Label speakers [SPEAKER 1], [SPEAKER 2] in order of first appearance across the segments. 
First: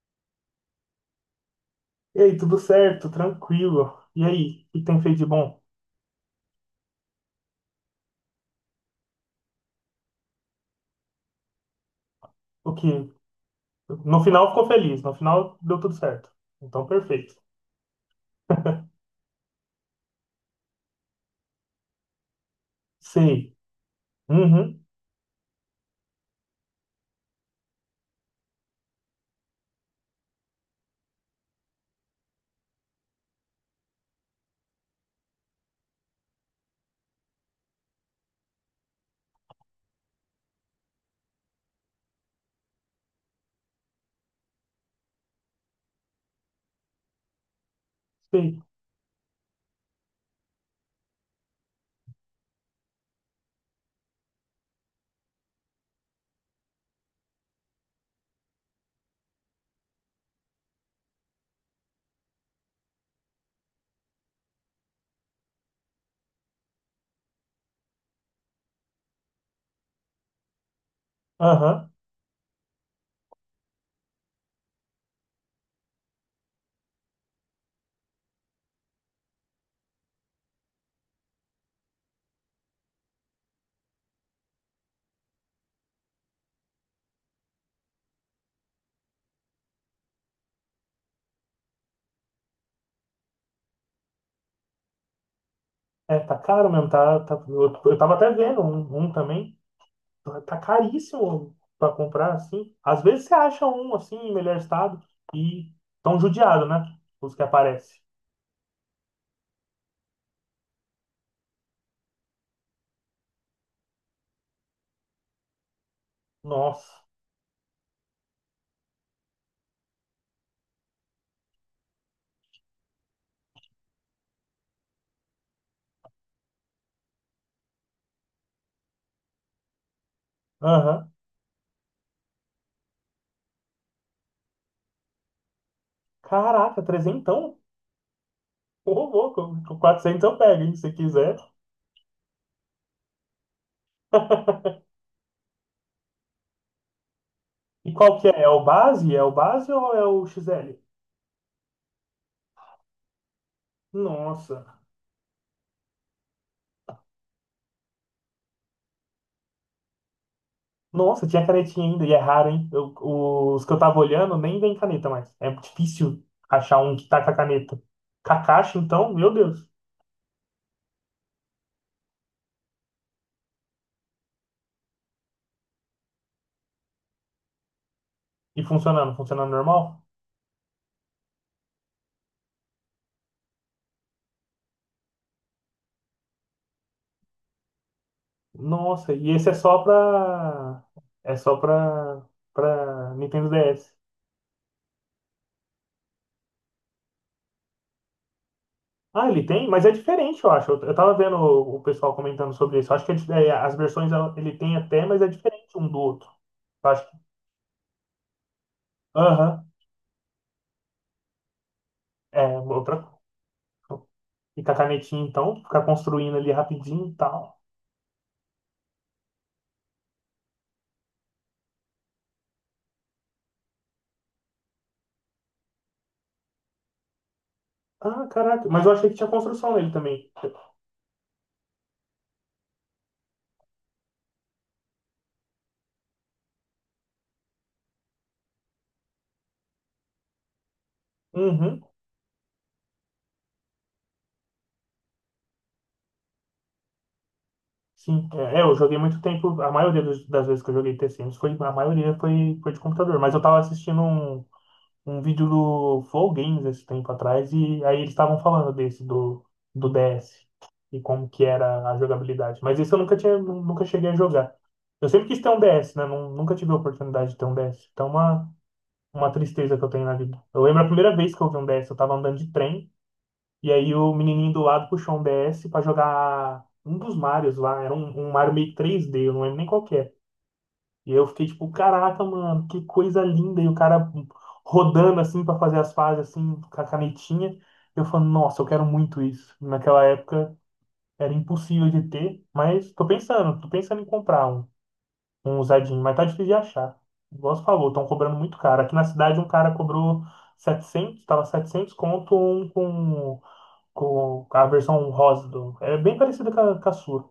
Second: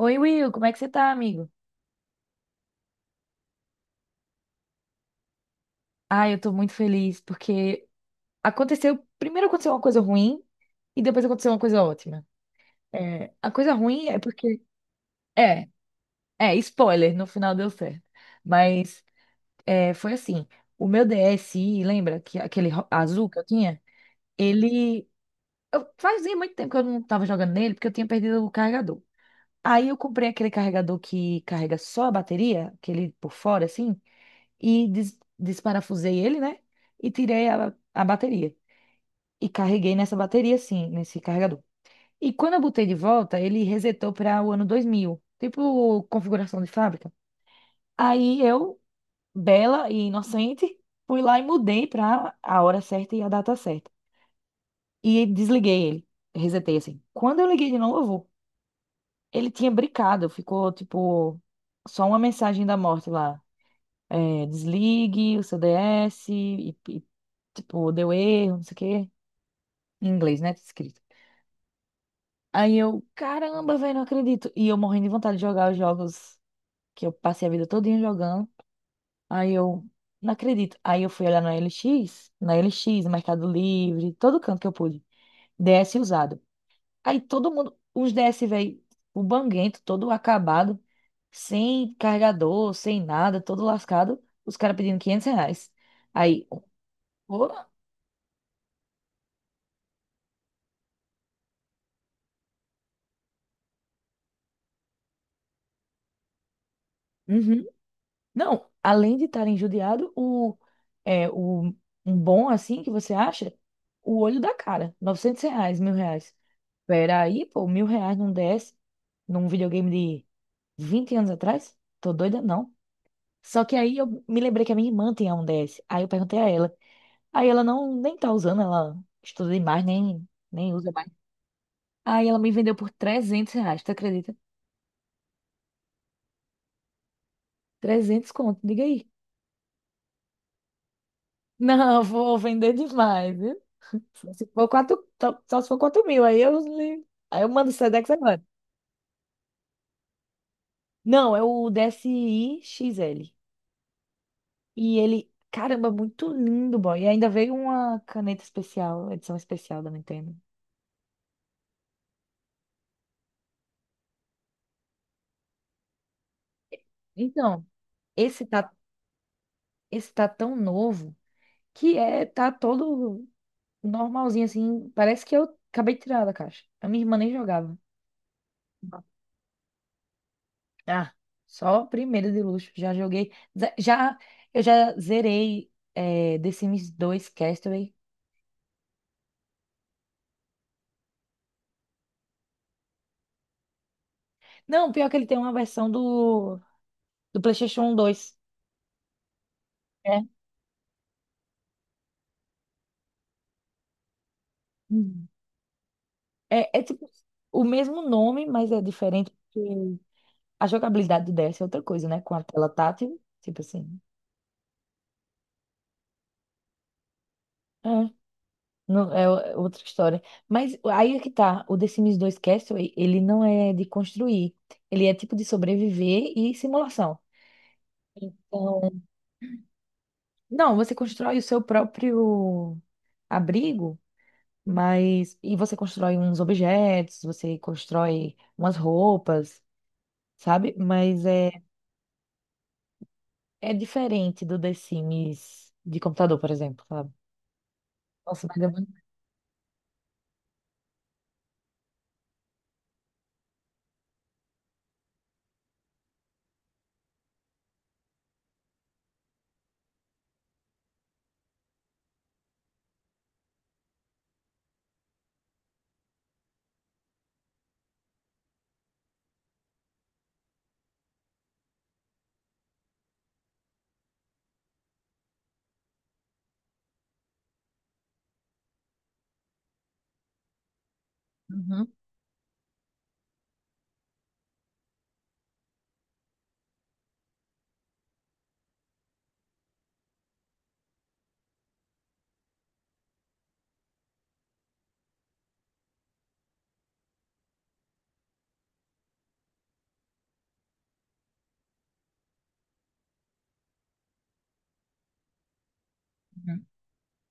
[SPEAKER 1] Oi, Will, como é que você tá, amigo?
[SPEAKER 2] E aí, tudo certo? Tranquilo. E aí, o que tem feito de bom?
[SPEAKER 1] Ah, eu tô muito feliz porque aconteceu. Primeiro aconteceu uma coisa ruim e depois aconteceu uma coisa ótima.
[SPEAKER 2] O que?
[SPEAKER 1] É, a coisa ruim é
[SPEAKER 2] No final
[SPEAKER 1] porque.
[SPEAKER 2] ficou feliz, no final
[SPEAKER 1] É,
[SPEAKER 2] deu tudo certo.
[SPEAKER 1] é,
[SPEAKER 2] Então,
[SPEAKER 1] spoiler, no
[SPEAKER 2] perfeito.
[SPEAKER 1] final deu certo. Mas, foi assim: o meu DSi, lembra que aquele azul que eu
[SPEAKER 2] Sei.
[SPEAKER 1] tinha?
[SPEAKER 2] Uhum,
[SPEAKER 1] Ele. Fazia muito tempo que eu não tava jogando nele porque eu tinha perdido o carregador. Aí eu comprei aquele carregador que carrega só a bateria, aquele por fora, assim, e desparafusei ele, né? E tirei a bateria. E carreguei nessa bateria, assim, nesse carregador. E quando eu botei de volta, ele resetou para o ano 2000, tipo configuração de fábrica. Aí
[SPEAKER 2] sei.
[SPEAKER 1] eu, bela e inocente, fui lá e mudei para a hora certa e a data certa. E desliguei ele, resetei assim. Quando eu liguei de novo, ele tinha brincado, ficou tipo só uma mensagem da morte lá. Desligue o seu DS e, tipo, deu erro, não sei o quê. Em inglês, né? Tá escrito.
[SPEAKER 2] Aham.
[SPEAKER 1] Aí eu, caramba, velho, não acredito. E eu morrendo de vontade de jogar os jogos que eu passei a vida todinha jogando. Aí eu, não acredito. Aí eu fui olhar na LX, no Mercado Livre, todo canto que eu pude. DS usado. Aí todo mundo, os DS, velho, o banguento, todo acabado, sem carregador, sem nada, todo lascado. Os caras pedindo R$ 500.
[SPEAKER 2] É, tá
[SPEAKER 1] Aí,
[SPEAKER 2] caro mesmo,
[SPEAKER 1] pô,
[SPEAKER 2] eu tava até vendo um também. Tá caríssimo pra comprar, assim. Às vezes você acha um, assim, em melhor estado e tão judiado, né? Os que
[SPEAKER 1] uhum.
[SPEAKER 2] aparecem.
[SPEAKER 1] Não, além de estar injuriado, é, o, um bom assim que você acha, o olho da cara, R$ 900, R$ 1.000.
[SPEAKER 2] Nossa.
[SPEAKER 1] Pera aí, pô, R$ 1.000 não desce num videogame de 20 anos atrás? Tô doida, não. Só que aí eu me lembrei que a minha irmã tinha um DS. Aí eu perguntei a ela. Aí ela não nem tá usando, ela estuda demais, nem usa mais.
[SPEAKER 2] Aham.
[SPEAKER 1] Aí ela me vendeu por R$ 300, tu acredita?
[SPEAKER 2] Caraca, trezentão?
[SPEAKER 1] 300 conto, diga
[SPEAKER 2] Ô,
[SPEAKER 1] aí.
[SPEAKER 2] louco, 400 eu pego, hein, se quiser.
[SPEAKER 1] Não, vou vender demais. Se for quatro, só se for 4 mil, aí eu, aí eu mando o
[SPEAKER 2] E
[SPEAKER 1] Sedex
[SPEAKER 2] qual que
[SPEAKER 1] agora.
[SPEAKER 2] é? É o base? É o base ou é o XL?
[SPEAKER 1] Não, é o DSI-XL.
[SPEAKER 2] Nossa.
[SPEAKER 1] E ele, caramba, muito lindo, boy. E ainda veio uma caneta especial, edição especial da Nintendo.
[SPEAKER 2] Nossa, tinha canetinha ainda, e é raro, hein? Os que eu tava olhando nem vem caneta mais. É difícil achar um que tá com a
[SPEAKER 1] Então,
[SPEAKER 2] caneta.
[SPEAKER 1] esse tá,
[SPEAKER 2] Kakashi, então, meu Deus.
[SPEAKER 1] esse tá tão novo que tá todo normalzinho, assim. Parece que eu acabei de tirar da caixa. A minha irmã nem jogava.
[SPEAKER 2] E funcionando, funcionando normal?
[SPEAKER 1] Ah, só primeiro de luxo. Já joguei. ze- Já, eu já zerei The Sims 2 Castaway.
[SPEAKER 2] Nossa, e esse é só pra Nintendo DS.
[SPEAKER 1] Não, pior que ele tem uma versão do PlayStation 2.
[SPEAKER 2] Ah, ele tem? Mas é
[SPEAKER 1] É.
[SPEAKER 2] diferente, eu acho. Eu tava vendo o pessoal comentando sobre isso. Eu acho que é, as versões ele tem até, mas
[SPEAKER 1] Uhum.
[SPEAKER 2] é diferente um do outro.
[SPEAKER 1] É,
[SPEAKER 2] Eu
[SPEAKER 1] tipo
[SPEAKER 2] acho que.
[SPEAKER 1] o mesmo nome, mas é diferente
[SPEAKER 2] Aham.
[SPEAKER 1] porque a jogabilidade do DS é outra coisa, né? Com a
[SPEAKER 2] É,
[SPEAKER 1] tela tátil,
[SPEAKER 2] outra.
[SPEAKER 1] tipo assim.
[SPEAKER 2] E com a canetinha, então, ficar construindo ali rapidinho e tal.
[SPEAKER 1] É, não, é outra história. Mas aí é que tá, o The Sims 2 Castaway, ele não é de construir, ele é tipo de sobreviver e simulação.
[SPEAKER 2] Ah, caraca.
[SPEAKER 1] Então,
[SPEAKER 2] Mas eu achei que tinha construção nele também.
[SPEAKER 1] não, você constrói o seu próprio abrigo. Mas. E você constrói uns objetos, você constrói umas roupas, sabe? Mas é,
[SPEAKER 2] Uhum,
[SPEAKER 1] é diferente do The Sims de computador, por exemplo, sabe?
[SPEAKER 2] sim.
[SPEAKER 1] Nossa, mas
[SPEAKER 2] É, é,
[SPEAKER 1] é
[SPEAKER 2] eu
[SPEAKER 1] muito.
[SPEAKER 2] joguei muito tempo. A maioria das vezes que eu joguei T-Sims foi. A maioria foi de computador. Mas eu tava assistindo um vídeo do Flow Games esse tempo atrás. E aí eles estavam falando desse, do DS. E como que era a jogabilidade. Mas esse eu nunca tinha, nunca cheguei a jogar. Eu sempre quis ter um DS, né? Nunca tive a oportunidade de ter um DS. Então, é uma tristeza que eu tenho na vida. Eu lembro a primeira vez que eu vi um DS, eu tava andando de trem, e aí o menininho do lado puxou um DS pra jogar um dos Marios lá, era um Mario meio 3D, eu não lembro nem qual que é. E eu fiquei tipo,
[SPEAKER 1] Uhum,
[SPEAKER 2] caraca, mano, que coisa linda, e o cara rodando assim pra fazer as fases assim, com a canetinha. Eu falo, nossa, eu quero muito isso. Naquela época era impossível de ter, mas tô pensando em comprar um usadinho, mas tá difícil de achar. Igual você falou, estão cobrando muito caro. Aqui na cidade um cara cobrou 700, tava 700, conto um com a versão rosa do. É bem parecida com
[SPEAKER 1] uhum.
[SPEAKER 2] a sua.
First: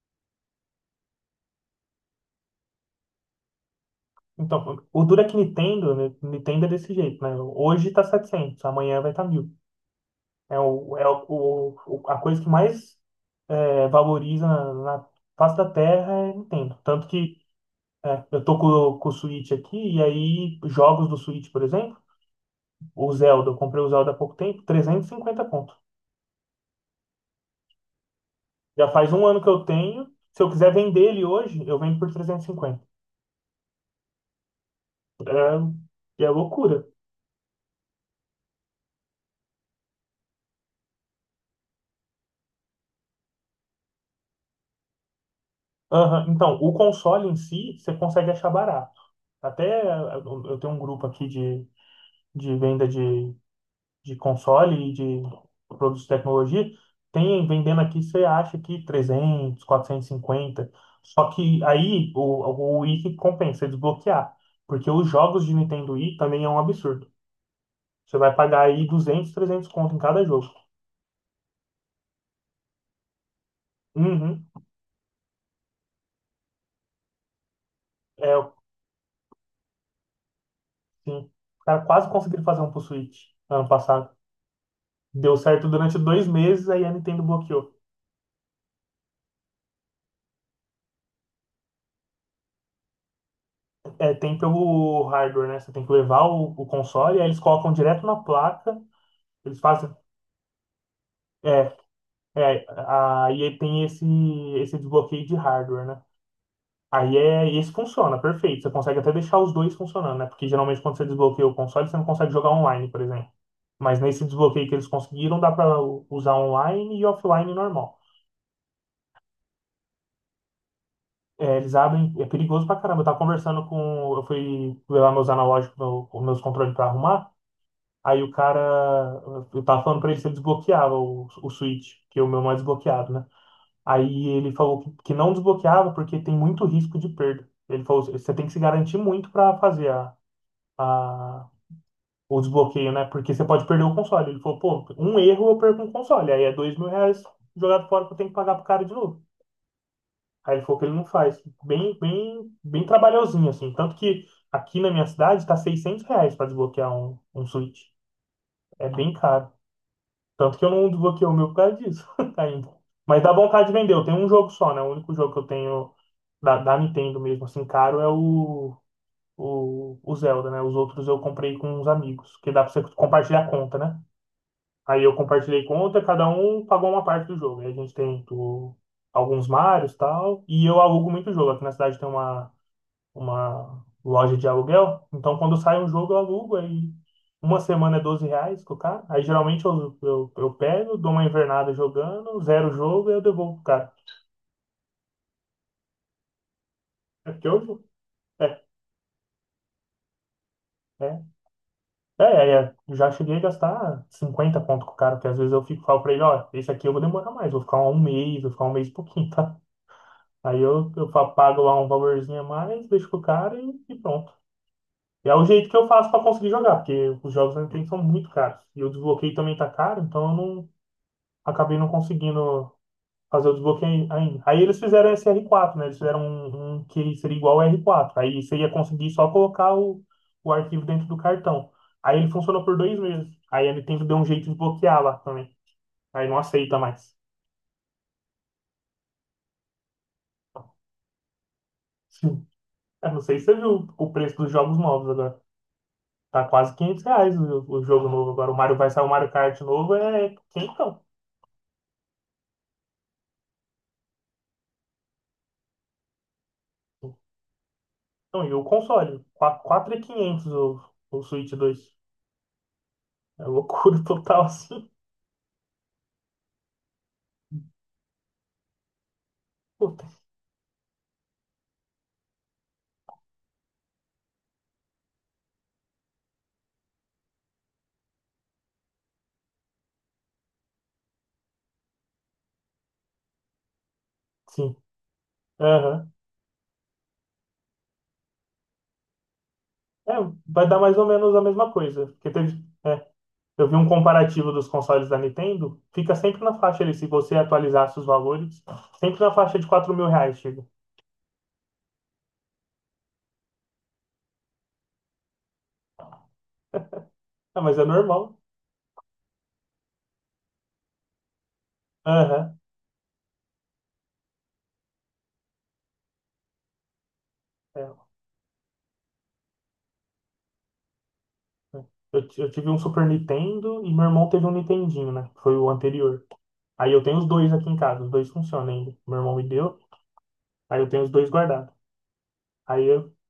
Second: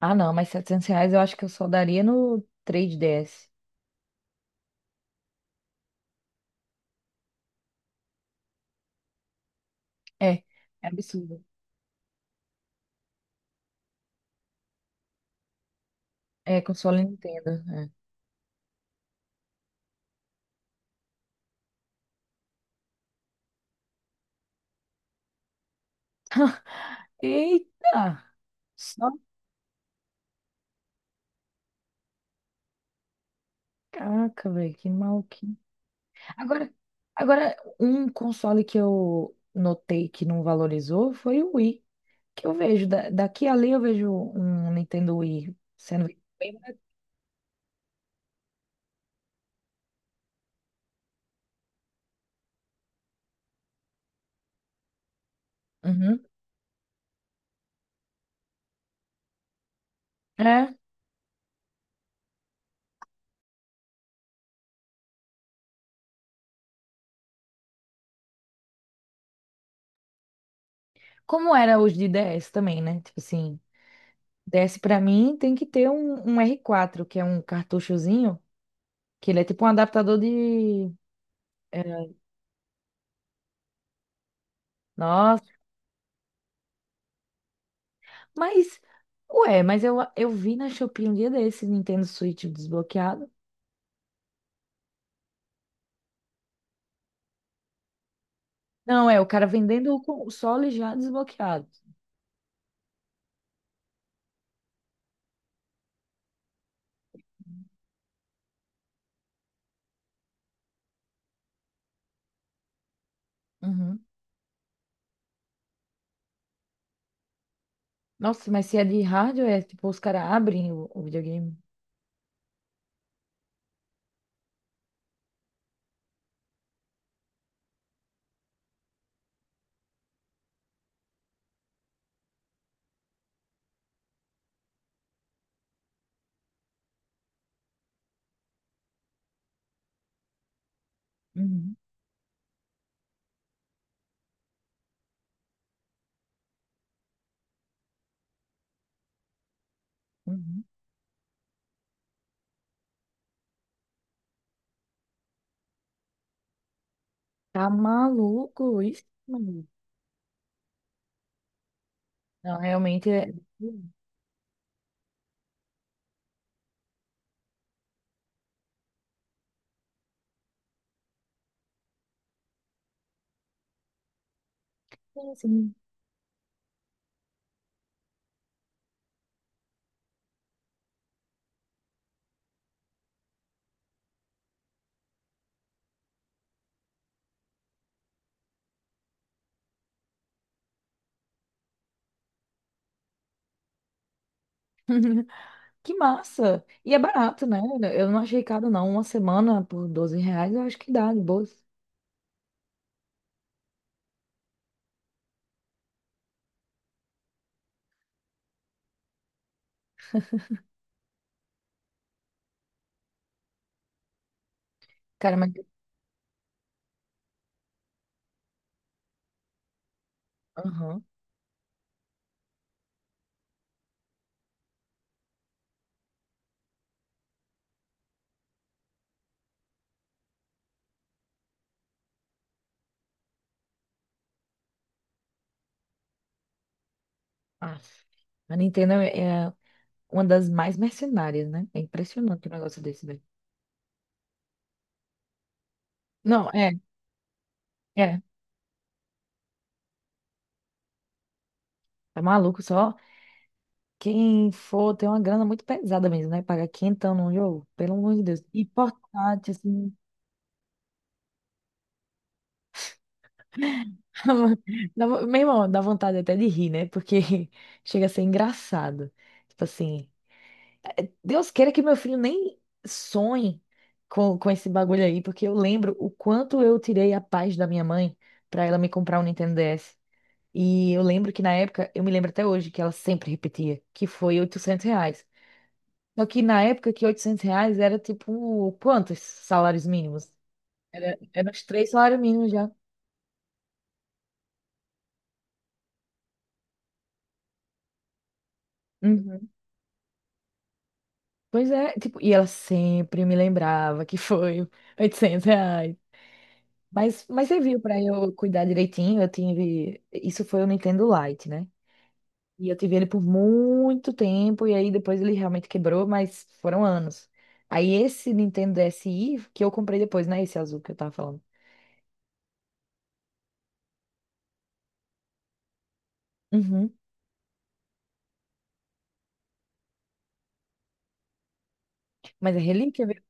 [SPEAKER 1] Ah, não, mas R$ 700 eu acho que eu só daria no 3DS.
[SPEAKER 2] Então, o duro é que Nintendo, né, Nintendo é desse jeito, né? Hoje tá 700, amanhã vai estar tá 1.000.
[SPEAKER 1] É,
[SPEAKER 2] É,
[SPEAKER 1] é
[SPEAKER 2] o, é
[SPEAKER 1] absurdo.
[SPEAKER 2] o, o- a coisa que mais valoriza na face da terra é
[SPEAKER 1] É,
[SPEAKER 2] Nintendo.
[SPEAKER 1] console
[SPEAKER 2] Tanto que
[SPEAKER 1] Nintendo. É.
[SPEAKER 2] eu tô com o Switch aqui, e aí jogos do Switch, por exemplo, o Zelda, eu comprei o Zelda há pouco tempo, 350 conto.
[SPEAKER 1] Eita!
[SPEAKER 2] Já
[SPEAKER 1] Só
[SPEAKER 2] faz um ano que eu tenho. Se eu quiser vender ele hoje, eu vendo por 350.
[SPEAKER 1] caca, velho, que maluquinho.
[SPEAKER 2] É, é
[SPEAKER 1] Agora,
[SPEAKER 2] loucura.
[SPEAKER 1] agora, um console que eu notei que não valorizou foi o Wii, que eu vejo, daqui a ali eu vejo um Nintendo Wii sendo.
[SPEAKER 2] Aham,
[SPEAKER 1] Bem
[SPEAKER 2] então, o
[SPEAKER 1] barato.
[SPEAKER 2] console em si, você consegue achar barato. Até eu tenho um grupo aqui de venda de console e de produtos de
[SPEAKER 1] Uhum.
[SPEAKER 2] tecnologia. Tem vendendo aqui, você acha que 300, 450.
[SPEAKER 1] É.
[SPEAKER 2] Só que aí o Wii que compensa você desbloquear. Porque os jogos de Nintendo Wii também é um absurdo. Você vai pagar aí 200, 300 conto em cada jogo.
[SPEAKER 1] Como era os de DS também, né? Tipo assim,
[SPEAKER 2] Uhum.
[SPEAKER 1] DS pra mim tem que ter um R4, que é um cartuchozinho,
[SPEAKER 2] É,
[SPEAKER 1] que ele é tipo um adaptador de.
[SPEAKER 2] sim. Os caras quase
[SPEAKER 1] é,
[SPEAKER 2] conseguiram fazer um pro Switch ano passado. Deu
[SPEAKER 1] Nossa,
[SPEAKER 2] certo durante dois meses, aí a Nintendo bloqueou.
[SPEAKER 1] mas. Ué, mas eu vi na Shopee um dia desse Nintendo Switch desbloqueado.
[SPEAKER 2] É, tem pelo hardware, né? Você tem que levar o console, aí eles colocam direto na placa,
[SPEAKER 1] Não, é o cara
[SPEAKER 2] eles fazem.
[SPEAKER 1] vendendo o console já desbloqueado.
[SPEAKER 2] É, é, aí tem esse desbloqueio de hardware, né? Aí esse funciona, perfeito. Você consegue até deixar os dois funcionando, né? Porque geralmente quando você desbloqueia o console, você não consegue jogar online, por exemplo. Mas
[SPEAKER 1] Uhum.
[SPEAKER 2] nesse desbloqueio que eles conseguiram, dá para usar online e offline normal.
[SPEAKER 1] Nossa, mas se é de hardware, tipo, os caras abrem o videogame.
[SPEAKER 2] É, eles abrem, é perigoso pra caramba. Eu tava conversando com. Eu fui ver lá meus analógicos, os meus controles pra arrumar. Aí o cara. Eu tava falando pra ele se ele desbloqueava o Switch, que é o meu mais desbloqueado, né? Aí ele falou que não desbloqueava porque tem muito risco de perda. Ele falou: você tem que se garantir muito pra fazer a,
[SPEAKER 1] Uhum.
[SPEAKER 2] o desbloqueio, né? Porque você pode perder o console. Ele falou, pô, um erro eu perco um console. Aí é 2.000 reais jogado fora que eu tenho que pagar pro cara de novo. Aí ele
[SPEAKER 1] Uhum.
[SPEAKER 2] falou que ele não faz. Bem, bem, bem trabalhosinho, assim. Tanto que aqui na minha cidade tá 600 reais pra desbloquear um
[SPEAKER 1] Tá
[SPEAKER 2] Switch.
[SPEAKER 1] maluco
[SPEAKER 2] É
[SPEAKER 1] isso,
[SPEAKER 2] bem caro.
[SPEAKER 1] mano?
[SPEAKER 2] Tanto que eu não desbloqueei o meu por causa disso
[SPEAKER 1] Não,
[SPEAKER 2] ainda.
[SPEAKER 1] realmente
[SPEAKER 2] Mas
[SPEAKER 1] é.
[SPEAKER 2] dá vontade de vender. Eu tenho um jogo só, né? O único jogo que eu tenho da Nintendo mesmo, assim, caro é o Zelda, né? Os outros eu comprei com uns amigos, que dá pra você compartilhar a conta, né? Aí eu
[SPEAKER 1] Sim,
[SPEAKER 2] compartilhei
[SPEAKER 1] sim.
[SPEAKER 2] conta, cada um pagou uma parte do jogo. Aí a gente tem tipo, alguns Marios e tal. E eu alugo muito jogo. Aqui na cidade tem uma loja de aluguel. Então quando sai um jogo, eu alugo. Aí uma semana é 12 reais com o cara. Aí geralmente eu pego, dou uma invernada jogando, zero o jogo e eu devolvo pro cara.
[SPEAKER 1] Que massa! E é
[SPEAKER 2] É
[SPEAKER 1] barato,
[SPEAKER 2] porque
[SPEAKER 1] né?
[SPEAKER 2] hoje.
[SPEAKER 1] Eu não achei
[SPEAKER 2] É,
[SPEAKER 1] caro, não. Uma semana por R$ 12, eu acho que dá, de
[SPEAKER 2] é,
[SPEAKER 1] boas.
[SPEAKER 2] é. Eu já cheguei a gastar 50 pontos com o cara, porque às vezes eu fico, falo pra ele, ó, esse aqui eu vou demorar mais, vou ficar um mês, vou ficar um mês e pouquinho, tá? Aí eu pago lá um valorzinho a mais, deixo com o cara e pronto. E é
[SPEAKER 1] Cara,
[SPEAKER 2] o
[SPEAKER 1] mas.
[SPEAKER 2] jeito que eu faço para conseguir jogar, porque os jogos na Nintendo são muito caros. E o desbloqueio também tá caro, então eu não
[SPEAKER 1] Aham.
[SPEAKER 2] acabei não conseguindo fazer o desbloqueio ainda. Aí eles fizeram esse R4, né? Eles fizeram um que seria igual ao R4. Aí você ia conseguir só colocar o arquivo dentro do cartão. Aí ele funcionou por dois meses. Aí a Nintendo deu um jeito de bloquear lá também. Aí não aceita mais.
[SPEAKER 1] Ah, a Nintendo é uma das mais mercenárias, né? É impressionante o negócio desse,
[SPEAKER 2] Eu não
[SPEAKER 1] velho.
[SPEAKER 2] sei se você viu o preço dos jogos novos agora. Tá
[SPEAKER 1] Não, é,
[SPEAKER 2] quase 500 reais o jogo
[SPEAKER 1] é.
[SPEAKER 2] novo. Agora o Mario vai sair o Mario Kart novo, é quentão.
[SPEAKER 1] Tá maluco, só quem for tem uma grana muito pesada mesmo, né? Pagar quinhentão num jogo, pelo amor de Deus.
[SPEAKER 2] Então, e
[SPEAKER 1] E
[SPEAKER 2] o console?
[SPEAKER 1] portátil,
[SPEAKER 2] Quatro
[SPEAKER 1] assim.
[SPEAKER 2] mil e quinhentos o Switch dois. É loucura total, assim.
[SPEAKER 1] Meu irmão, dá vontade até de rir, né? Porque chega a ser engraçado. Tipo
[SPEAKER 2] Puta,
[SPEAKER 1] assim, Deus queira que meu filho nem sonhe com esse bagulho aí, porque eu lembro o quanto eu tirei a paz da minha mãe pra ela me comprar um Nintendo DS. E eu lembro que na época, eu me lembro até hoje que ela sempre repetia, que foi
[SPEAKER 2] sim.
[SPEAKER 1] R$ 800.
[SPEAKER 2] Aham.
[SPEAKER 1] Só que na época que R$ 800 era tipo, quantos salários
[SPEAKER 2] É,
[SPEAKER 1] mínimos?
[SPEAKER 2] vai dar mais ou
[SPEAKER 1] Era,
[SPEAKER 2] menos a
[SPEAKER 1] era uns
[SPEAKER 2] mesma
[SPEAKER 1] três
[SPEAKER 2] coisa.
[SPEAKER 1] salários
[SPEAKER 2] Porque
[SPEAKER 1] mínimos
[SPEAKER 2] teve,
[SPEAKER 1] já.
[SPEAKER 2] eu vi um comparativo dos consoles da Nintendo, fica sempre na faixa ali, se você atualizasse os valores, sempre na
[SPEAKER 1] Uhum.
[SPEAKER 2] faixa de 4.000 reais, chega.
[SPEAKER 1] Pois é, tipo, e ela sempre me lembrava que foi R$ 800. Mas
[SPEAKER 2] Ah, mas
[SPEAKER 1] serviu
[SPEAKER 2] é
[SPEAKER 1] para eu
[SPEAKER 2] normal.
[SPEAKER 1] cuidar direitinho. Eu tive. Isso foi o Nintendo Lite, né?
[SPEAKER 2] Aham.
[SPEAKER 1] E eu tive ele por muito tempo. E aí depois ele realmente quebrou, mas foram anos. Aí
[SPEAKER 2] É.
[SPEAKER 1] esse Nintendo DSi que eu comprei depois, né? Esse azul que eu tava falando.
[SPEAKER 2] Eu tive um Super Nintendo e meu irmão teve um Nintendinho, né? Que foi o anterior. Aí
[SPEAKER 1] Uhum.
[SPEAKER 2] eu tenho os dois aqui em casa, os dois funcionam ainda. Meu irmão me deu, aí eu tenho os dois guardados.
[SPEAKER 1] Mas é
[SPEAKER 2] Aí
[SPEAKER 1] relíquia,
[SPEAKER 2] eu.
[SPEAKER 1] viu?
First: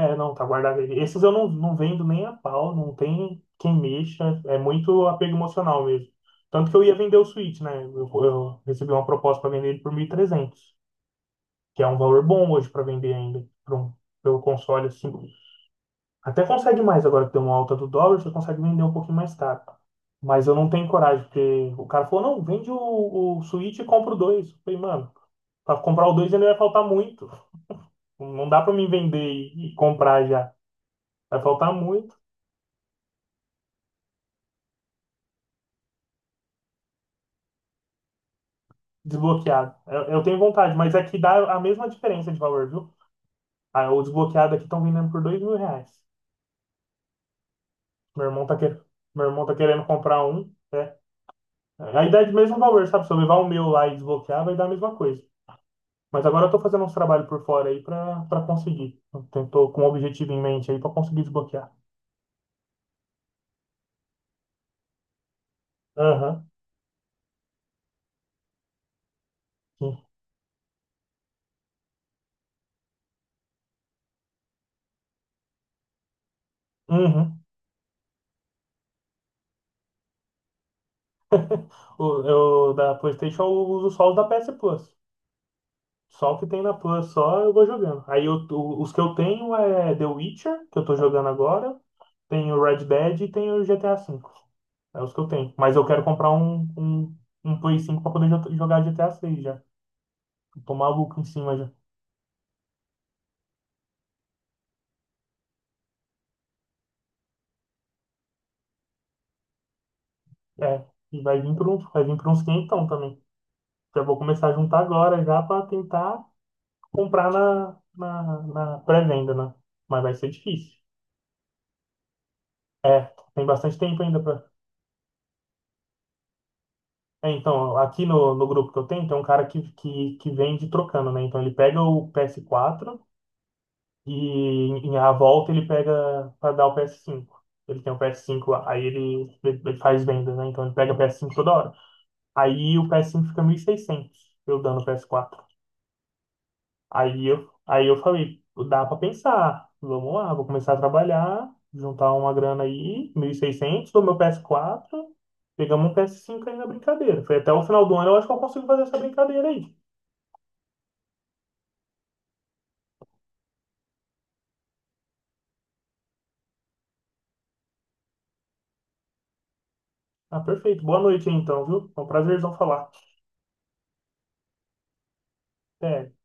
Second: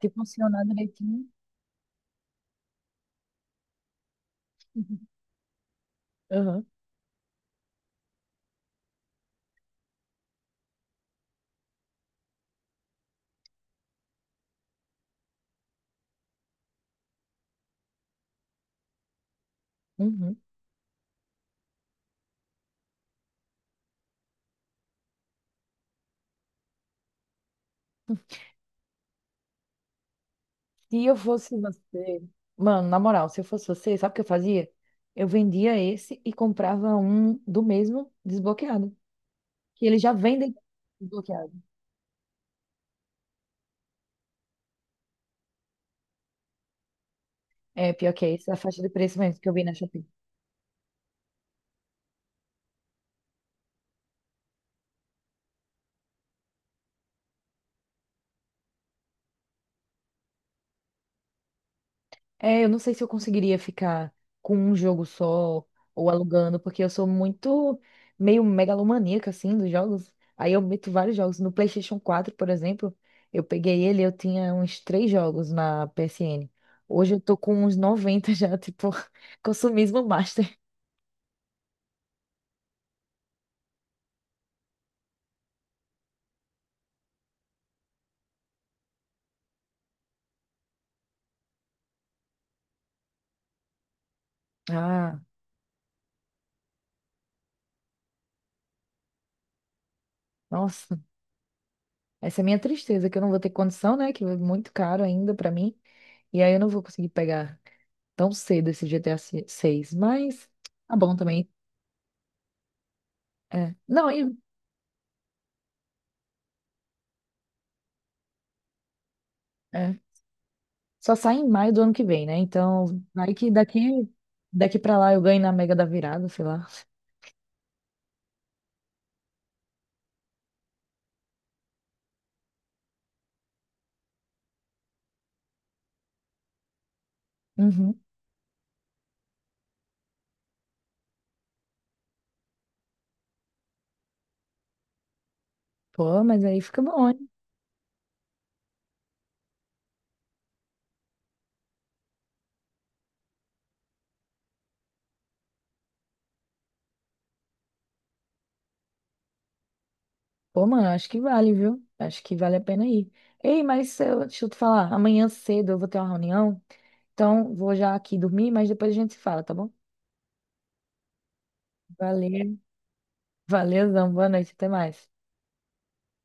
[SPEAKER 1] Se
[SPEAKER 2] não, tá
[SPEAKER 1] funcionar
[SPEAKER 2] guardado. Aí.
[SPEAKER 1] direitinho.
[SPEAKER 2] Esses eu não, não vendo nem a pau, não tem quem mexa, é muito apego emocional mesmo.
[SPEAKER 1] Uhum.
[SPEAKER 2] Tanto que eu ia vender o Switch, né? Eu recebi uma proposta para vender ele por 1.300 que é um valor bom hoje para vender ainda, pelo console assim. Até consegue mais agora que tem uma alta do dólar, você consegue vender um pouquinho mais caro.
[SPEAKER 1] Uhum.
[SPEAKER 2] Mas eu não tenho coragem, porque o cara falou, não, vende o Switch e compra o 2. Eu falei, mano, para comprar o 2 ainda vai faltar muito. Não dá para mim vender e comprar já.
[SPEAKER 1] Se eu
[SPEAKER 2] Vai
[SPEAKER 1] fosse
[SPEAKER 2] faltar muito
[SPEAKER 1] você, mano, na moral, se eu fosse você, sabe o que eu fazia? Eu vendia esse e comprava um do mesmo desbloqueado,
[SPEAKER 2] desbloqueado.
[SPEAKER 1] que eles
[SPEAKER 2] Eu,
[SPEAKER 1] já
[SPEAKER 2] eu tenho
[SPEAKER 1] vendem
[SPEAKER 2] vontade, mas aqui dá
[SPEAKER 1] desbloqueado.
[SPEAKER 2] a mesma diferença de valor, viu? Ah, o desbloqueado aqui estão vendendo por 2.000 reais.
[SPEAKER 1] É, pior que
[SPEAKER 2] Meu
[SPEAKER 1] é
[SPEAKER 2] irmão
[SPEAKER 1] essa
[SPEAKER 2] tá
[SPEAKER 1] faixa
[SPEAKER 2] querendo,
[SPEAKER 1] de preço
[SPEAKER 2] meu
[SPEAKER 1] mesmo
[SPEAKER 2] irmão
[SPEAKER 1] que eu
[SPEAKER 2] tá
[SPEAKER 1] vi na
[SPEAKER 2] querendo
[SPEAKER 1] Shopee.
[SPEAKER 2] comprar um, né? Aí dá de mesmo valor, sabe? Se eu levar o meu lá e desbloquear, vai dar a mesma coisa. Mas agora eu tô fazendo uns trabalhos por fora aí pra para conseguir. Eu tô com um objetivo em mente aí pra conseguir desbloquear.
[SPEAKER 1] É, eu não sei se eu conseguiria ficar com um jogo só ou
[SPEAKER 2] Aham.
[SPEAKER 1] alugando, porque eu sou muito meio megalomaníaca assim dos
[SPEAKER 2] Sim.
[SPEAKER 1] jogos. Aí eu meto vários jogos. No PlayStation 4 por exemplo, eu peguei ele, eu tinha uns 3 jogos na PSN. Hoje eu tô
[SPEAKER 2] Uhum.
[SPEAKER 1] com uns 90 já, tipo, consumismo master.
[SPEAKER 2] O- Da PlayStation eu uso só os da PS Plus. Só o que tem na Plus, só eu vou jogando. Aí os que eu tenho é The Witcher, que eu tô jogando agora, tem o Red Dead e tem o GTA V. É os
[SPEAKER 1] Ah,
[SPEAKER 2] que eu tenho. Mas eu quero comprar um Play 5 pra poder jogar GTA 6 já. Eu tô
[SPEAKER 1] nossa.
[SPEAKER 2] maluco em cima já.
[SPEAKER 1] Essa é a minha tristeza, que eu não vou ter condição, né? Que é muito caro ainda pra mim. E aí eu não vou conseguir pegar tão cedo esse GTA 6. Mas
[SPEAKER 2] É,
[SPEAKER 1] tá bom
[SPEAKER 2] e vai
[SPEAKER 1] também.
[SPEAKER 2] vir por, um- vai vir por uns 500 também.
[SPEAKER 1] É.
[SPEAKER 2] Já
[SPEAKER 1] Não,
[SPEAKER 2] vou
[SPEAKER 1] e
[SPEAKER 2] começar a juntar agora já para tentar comprar na pré-venda, né?
[SPEAKER 1] É.
[SPEAKER 2] Mas vai ser difícil.
[SPEAKER 1] Só sai em maio do ano que vem, né? Então,
[SPEAKER 2] É,
[SPEAKER 1] vai
[SPEAKER 2] tem
[SPEAKER 1] que
[SPEAKER 2] bastante
[SPEAKER 1] daqui,
[SPEAKER 2] tempo ainda para.
[SPEAKER 1] daqui pra lá eu ganho na Mega da Virada, sei lá.
[SPEAKER 2] É, então, aqui no grupo que eu tenho, tem um cara que vende trocando, né? Então ele pega o PS4 e em a volta ele pega para dar o PS5. Ele tem o
[SPEAKER 1] Uhum.
[SPEAKER 2] PS5 lá, aí ele faz venda, né? Então ele pega o PS5 toda hora. Aí o PS5 fica 1.600 eu dando o PS4.
[SPEAKER 1] Pô, mas aí fica bom,
[SPEAKER 2] Aí
[SPEAKER 1] hein?
[SPEAKER 2] eu, aí eu falei, dá pra pensar. Vamos lá, vou começar a trabalhar, juntar uma grana aí, 1.600 do meu PS4 pegamos um PS5 aí na brincadeira. Foi até o final do ano, eu acho que eu consigo fazer essa brincadeira aí.
[SPEAKER 1] Pô, mano, acho que vale, viu? Acho que vale a pena ir. Ei, mas se eu, deixa eu te falar, amanhã cedo eu vou ter uma reunião, então vou já aqui dormir, mas depois a gente se fala, tá bom?
[SPEAKER 2] Ah, perfeito. Boa noite aí, então, viu? Foi um
[SPEAKER 1] Valeu,
[SPEAKER 2] prazerzão falar.
[SPEAKER 1] valeu, boa noite, até mais.
[SPEAKER 2] Até.